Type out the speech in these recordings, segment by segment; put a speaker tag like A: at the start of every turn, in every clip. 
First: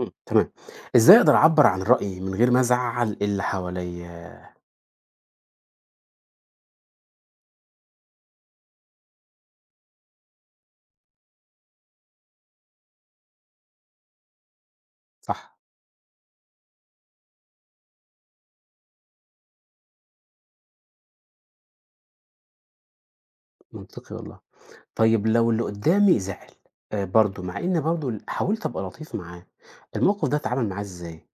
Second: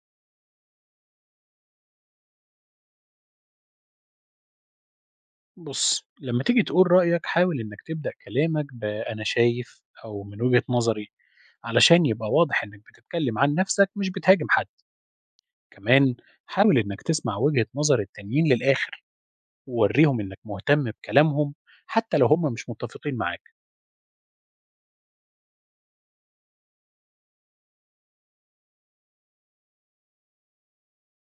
A: تمام. إزاي أقدر أعبّر عن رأيي من غير ما أزعّل اللي حواليّا؟
B: بُص، لمّا تيجي تقول رأيك حاول إنك تبدأ كلامك بأنا شايف أو من وجهة نظري، علشان يبقى واضح إنك بتتكلم عن نفسك مش بتهاجم حد،
A: صح،
B: كمان حاول إنك تسمع وجهة نظر التانيين للآخر، وورّيهم إنك مهتم بكلامهم حتى لو هم مش متفقين معاك.
A: منطقي والله. طيب لو اللي قدّامي زعل برضه، مع إن برضه ال حاولت أبقى لطيف معاه، الموقف ده أتعامل معاه إزاي؟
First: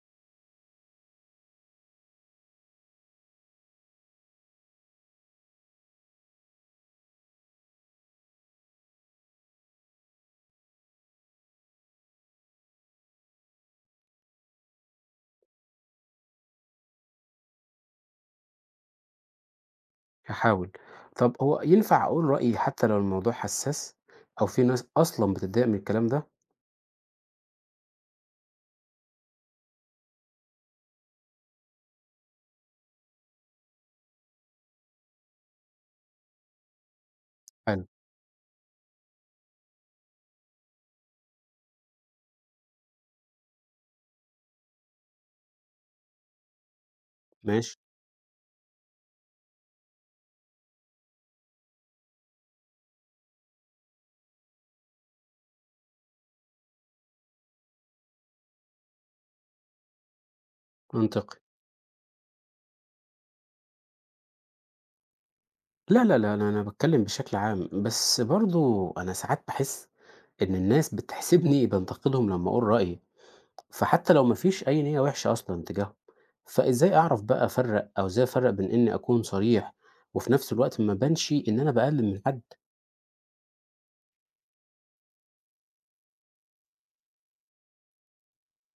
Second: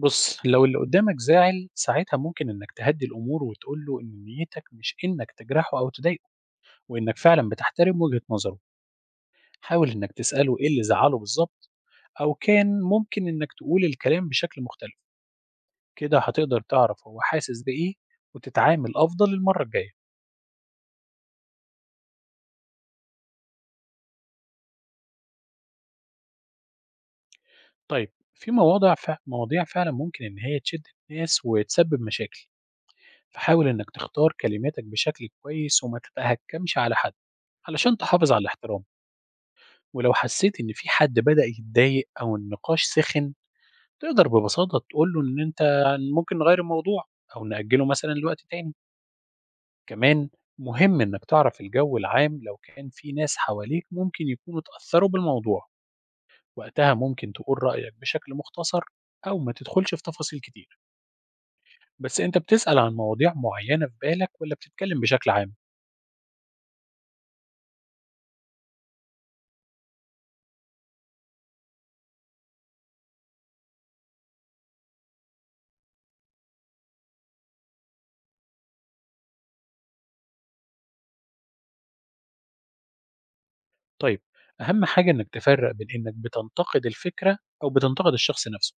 B: بُص، لو اللي قدامك زعل ساعتها ممكن إنك تهدّي الأمور وتقول له إن نيتك مش إنك تجرحه أو تضايقه، وإنك فعلًا بتحترم وجهة نظره. حاول إنك تسأله إيه اللي زعله بالظبط أو كان ممكن إنك تقول الكلام بشكل مختلف، كده هتقدر تعرف هو حاسس بإيه وتتعامل أفضل المرة الجاية.
A: هاحاول. طب هو ينفع أقول رأيي حتّى لو الموضوع حسّاس أو في ناس أصلًا بتتضايق من الكلام ده؟
B: طيب، في مواضع فع مواضيع فعلا ممكن إن هي تشد الناس وتسبب مشاكل، فحاول إنك تختار كلماتك بشكل كويس وما تتهكمش على حد
A: حلو.
B: علشان تحافظ على الاحترام. ولو حسيت ان في حد بدأ يتضايق او النقاش سخن، تقدر ببساطة تقول له ان انت ممكن نغير الموضوع او
A: ماشي،
B: نأجله مثلا لوقت تاني. كمان مهم إنك تعرف الجو العام، لو كان في ناس حواليك ممكن يكونوا اتأثروا بالموضوع وقتها ممكن تقول رأيك بشكل مختصر أو ما تدخلش في تفاصيل كتير.
A: منطقي.
B: بس أنت بتسأل عن مواضيع معينة في بالك ولا بتتكلم بشكل عام؟
A: لا، لا، لا، أنا باتكلّم بشكل عام، بس برضه أنا ساعات باحس إن الناس بتحسبني بانتقدهم لمّا أقول رأيي. فحتى لو ما فيش أي نية وحشة أصلًا تجاههم، فإزاي أعرف بقى أفرّق أو إزاي أفرّق بين إني أكون صريح وفي نفس الوقت ما أبانش إن أنا باقلل من حد؟
B: طيب، أهم حاجة إنك تفرق بين إنك بتنتقد الفكرة أو بتنتقد الشخص نفسه.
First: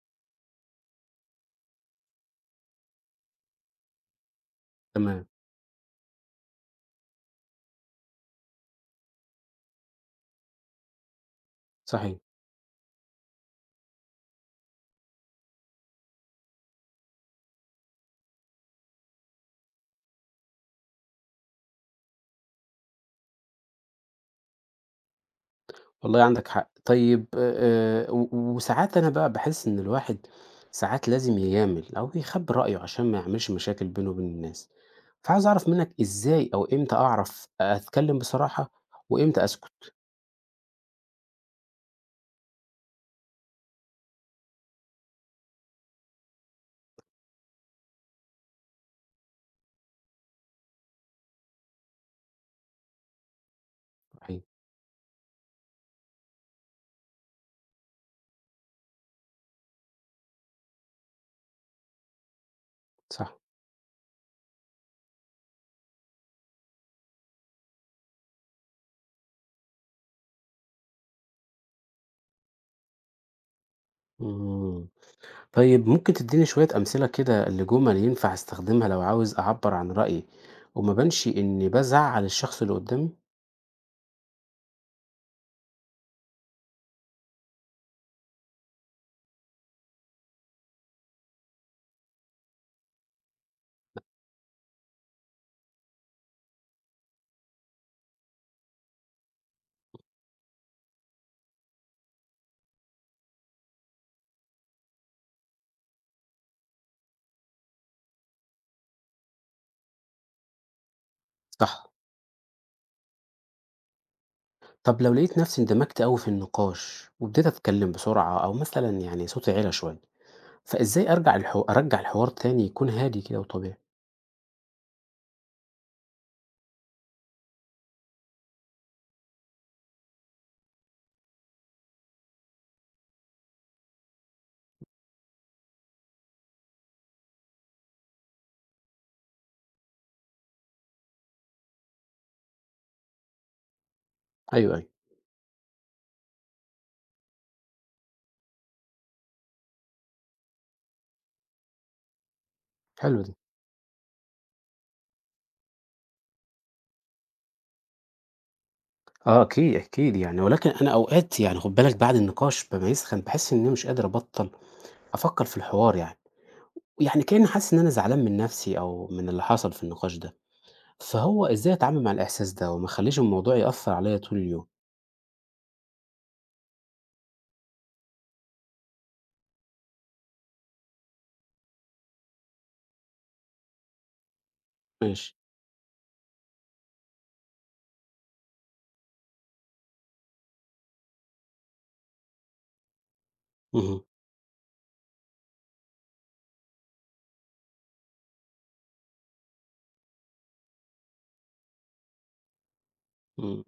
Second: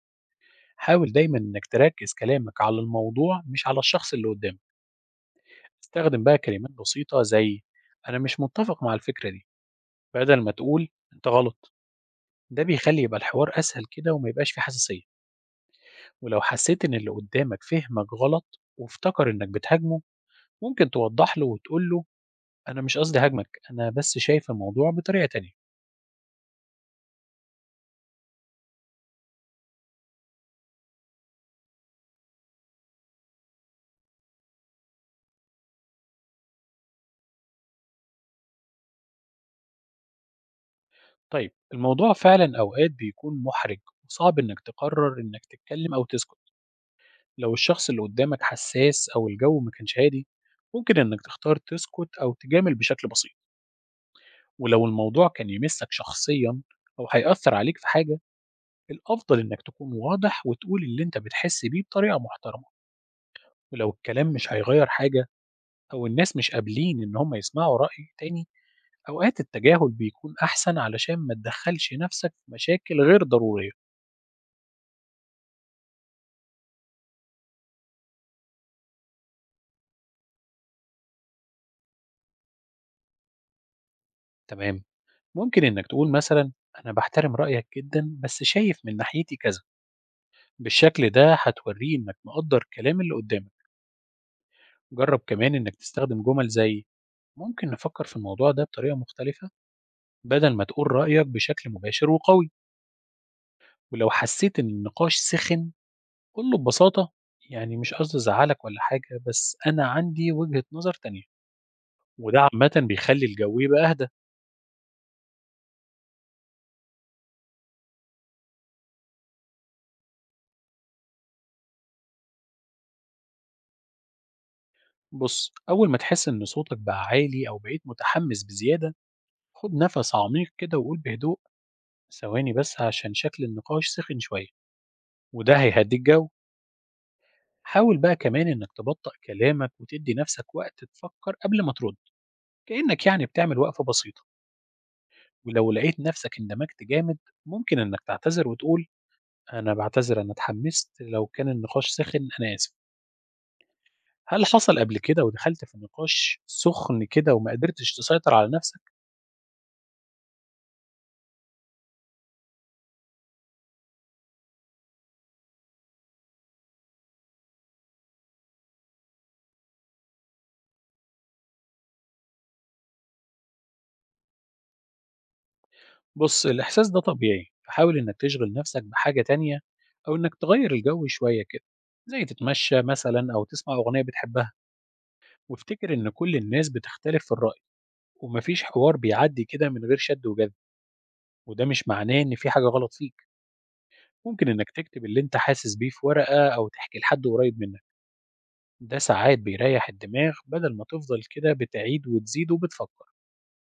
B: حاول دايما إنك تركز كلامك على الموضوع مش على الشخص اللي قدامك.
A: تمام،
B: استخدم بقى كلمات بسيطة زي أنا مش متفق مع الفكرة دي، بدل ما تقول أنت غلط.
A: صحيح،
B: ده بيخلّي يبقى الحوار أسهل كده وما يبقاش فيه حساسية، ولو حسيت إن اللي قدّامك فهمك غلط وافتكر إنك بتهاجمه، ممكن توضّح له وتقول له أنا مش قصدي أهاجمك، أنا بس شايف الموضوع بطريقة تانية.
A: والله عندك حق. طيب و وساعات أنا بقى باحس إن الواحد ساعات لازم يجامل أو يخبّي رأيه عشان ما يعملش مشاكل بينه وبين الناس، فعاوز أعرف منك إزاي أو إمتى أعرف أتكلم بصراحة وإمتى أسكت؟
B: طيب، الموضوع فعلًا أوقات بيكون محرج وصعب إنك تقرر إنك تتكلم أو تسكت، لو الشخص اللي قدّامك حساس أو الجو ما كانش هادي، ممكن إنك تختار تسكت أو تجامل بشكل بسيط.
A: صحيح،
B: ولو الموضوع كان يمسك شخصيًا أو هيأثر عليك في حاجة الأفضل إنك تكون واضح وتقول اللي أنت بتحس بيه بطريقة محترمة.
A: صح،
B: ولو الكلام مش هيغير حاجة أو الناس مش قابلين إن هم يسمعوا رأي تاني، أوقات التجاهل بيكون أحسن علشان ما تدخلش نفسك في مشاكل غير ضرورية.
A: إمم. طيب ممكن تديني شوية أمثلة كده لجمل ينفع استخدمها لو عاوز أعبر عن رأيي وما بانش إني بزعل الشخص اللي قدامي؟
B: تمام، ممكن إنك تقول مثلا أنا بحترم رأيك جدا بس شايف من ناحيتي كذا. بالشكل ده هتوريه إنك مقدر كلام اللي قدامك. جرب كمان إنك تستخدم جمل زي ممكن نفكر في الموضوع ده بطريقة مختلفة، بدل ما تقول رأيك بشكل مباشر وقوي. ولو حسيت إن النقاش سِخِن، قُل له ببساطة يعني مش قصدي أزعّلك ولا حاجة، بس أنا عندي وجهة نظر تانية،
A: صح.
B: وده عامةً بيخلّي الجو يبقى أهدى.
A: طب لو لقيت نفسي اندمجت أوي في النقاش وابتديت أتكلم بسرعة أو مثلا يعني صوتي عالي شوية فإزاي أرجع الحوار تاني يكون هادي كده وطبيعي؟
B: بُص، أول ما تحس إن صوتك بقى عالي أو بقيت متحمس بزيادة، خُد نَفَس عميق كده وقُل بهدوء ثواني بس عشان شكل النقاش سِخِن شوية، وده هيهدّي الجو. حاول بقى كمان إنك تبطّأ كلامك وتدّي نَفْسك وقت تفكّر قبل ما ترُد، كإنّك يعني بتعمل وقفة بسيطة.
A: أيوه أيوه.
B: ولو لقيت نَفْسك اندمجت جامد، ممكن إنك تعتذر وتقول أنا باعتذر أنا اتحمست، لو كان النقاش ساخن أنا آسف.
A: حلو ده.
B: هل حصل قبل كده ودخلت في نقاش سُخن كده وما قدرتش تسيطر على نَفْسك؟
A: اه اكيد يعني ولكن انا اوقات يعني خد بالك بعد النقاش بما يسخن بحس اني مش قادر ابطل افكر في الحوار يعني. يعني كأني حاسس ان انا زعلان من نفسي او من اللي حصل في النقاش ده فهو إزاي أتعامل مع الإحساس ده وما أخلّيش الموضوع يأثّر عليَّ طول اليوم؟
B: بُص، الإحساس ده طبيعي، فحاول إنّك تشغِل نَفْسك بحاجة تانية أو إنّك تغيّر الجَو شوية كده، زي تتمشّى مثلًا أو تسمع أغنية بتحبّها.
A: ماشي.
B: وافتكر إن كل الناس بتختلف في الرأي وما فيش حوار بيعدّي كده من غير شَد وجذب، وده مش معناه إن في حاجة غلط فيك.
A: اهم،
B: ممكن إنّك تكتب اللي أنت حاسس بيه في ورقة أو تحكي لحد قريّب منّك. ده ساعات بيريح الدماغ بدل ما تفضل كده بتعيد وتزيد وبتفكر.
A: إمم.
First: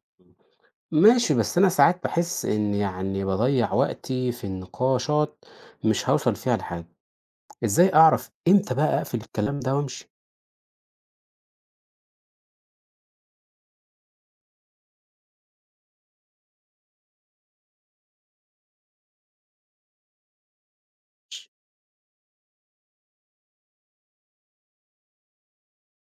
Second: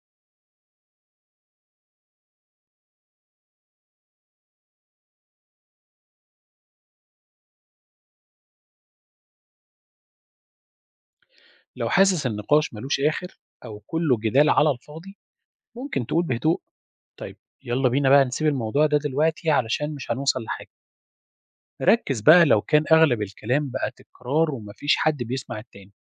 A: ماشي، بس أنا ساعات باحس إن يعني باضيّع وقتي في نقاشات مش هاوصل فيها لحاجة، إزاي أعرف إمتى بقى أقفل الكلام ده وأمشي؟
B: لو حاسس النقاش ملوش آخر أو كله جدال على الفاضي ممكن تقول بهدوء طيب، يلا بينا بقى نسيب الموضوع ده دلوقتي علشان مش هنوصل لحاجة. ركز بقى، لو كان أغلب الكلام بقى تكرار ومفيش حد بيسمع التاني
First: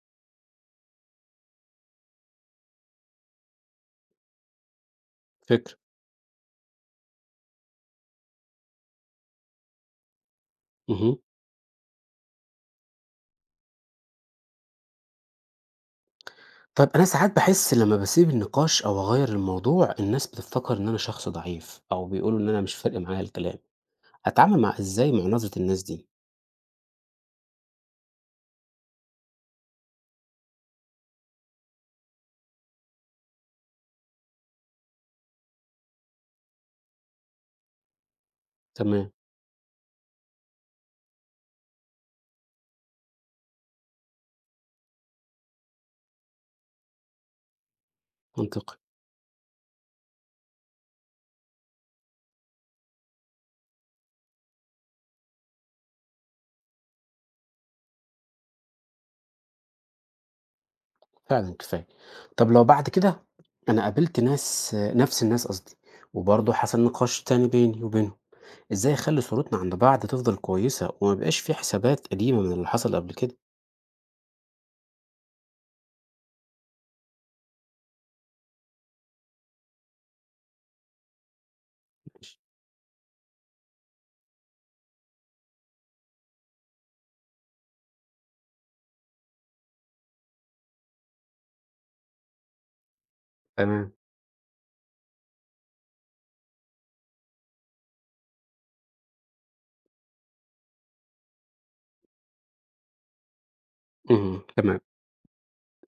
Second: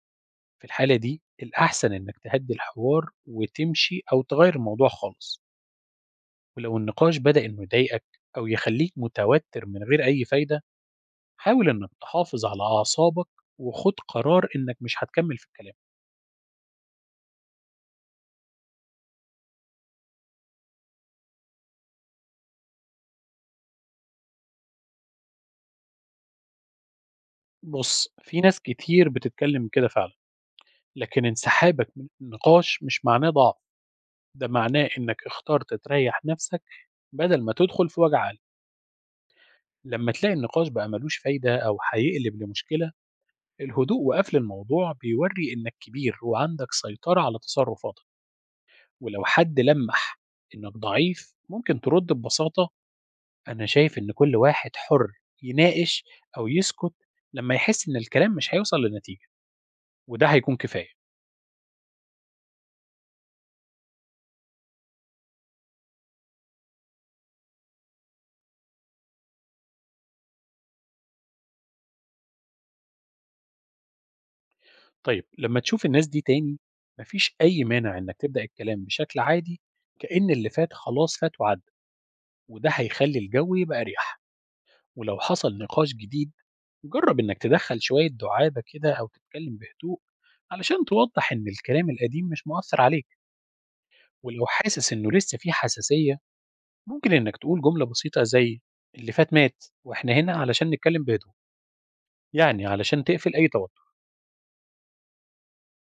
B: في الحالة دي الأحسن إنك تهدي الحوار وتمشي أو تغير الموضوع خالص.
A: فكرة.
B: ولو النقاش بدأ إنه يضايقك أو يخليك متوتر من غير أي فايدة،
A: اهم.
B: حاول إنك تحافظ على أعصابك وخُد قرار إنك مش هتكمّل في الكلام.
A: طَب أنا ساعات باحس لمّا باسيب النقاش أو أغيّر الموضوع، الناس بتفتكر إن أنا شخص ضعيف أو بيقولوا إن أنا مش فارق معايا الكلام، أتعامل مع إزاي مع نظرة الناس دي؟
B: بُص، في ناس كتير بتتكلّم كده فعلًا، لكن انسحابك من النقاش مش معناه ضعف، ده معناه إنك اخترت تريّح نَفْسك بدل ما تدخُل في وجع قلب.
A: تمام،
B: لمّا تلاقي النقاش بقى مالوش فايدة أو هيقلب لمشكلة، الهدوء وقَفْل الموضوع بيورّي إنك كبير وعندك سيطرة على تصرّفاتك.
A: منطقي.
B: ولو حد لمّح إنك ضعيف، ممكن ترُد ببساطة أنا شايف إن كل واحد حُر يناقش أو يسكت لمّا يحس إن الكلام مش هيوصل لنتيجة، وده هيكون كفاية.
A: فعلًا كفاية. طب لو بعد كده أنا قابلت ناس نفس الناس قصدي، وبرضه حصل نقاش تاني بيني وبينهم، إزاي أخلّي صورتنا عند بعض تفضل كويسة وما يبقاش في حسابات قديمة من اللي حصل قبل كده؟
B: طيب، لمّا تشوف الناس دي تاني ما فيش أي مانع إنك تبدأ الكلام بشكل عادي كأن اللي فات خلاص فات وعدّى، وده هيخلّي الجو يبقى أريح. ولو حصل نقاش جديد جرّب إنك تدخّل شوية دُعابة كده أو تتكلم بهدوء علشان توضّح إن الكلام القديم مش مأثّر عليك.
A: تمام.
B: ولو حاسس إنه لسه في حساسية ممكن إنك تقول جملة بسيطة زي اللي فات مات وإحنا هنا علشان نتكلم بهدوء، يعني علشان تقفل أي توتر.
A: اهم، تمام.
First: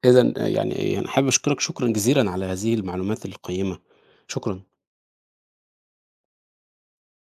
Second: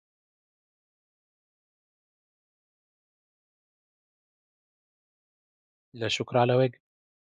A: إذًا يعني أنا حابب أشكرك شكرًا جزيلًا على هذه المعلومات القيمة. شكرًا.
B: لا شكر على واجب.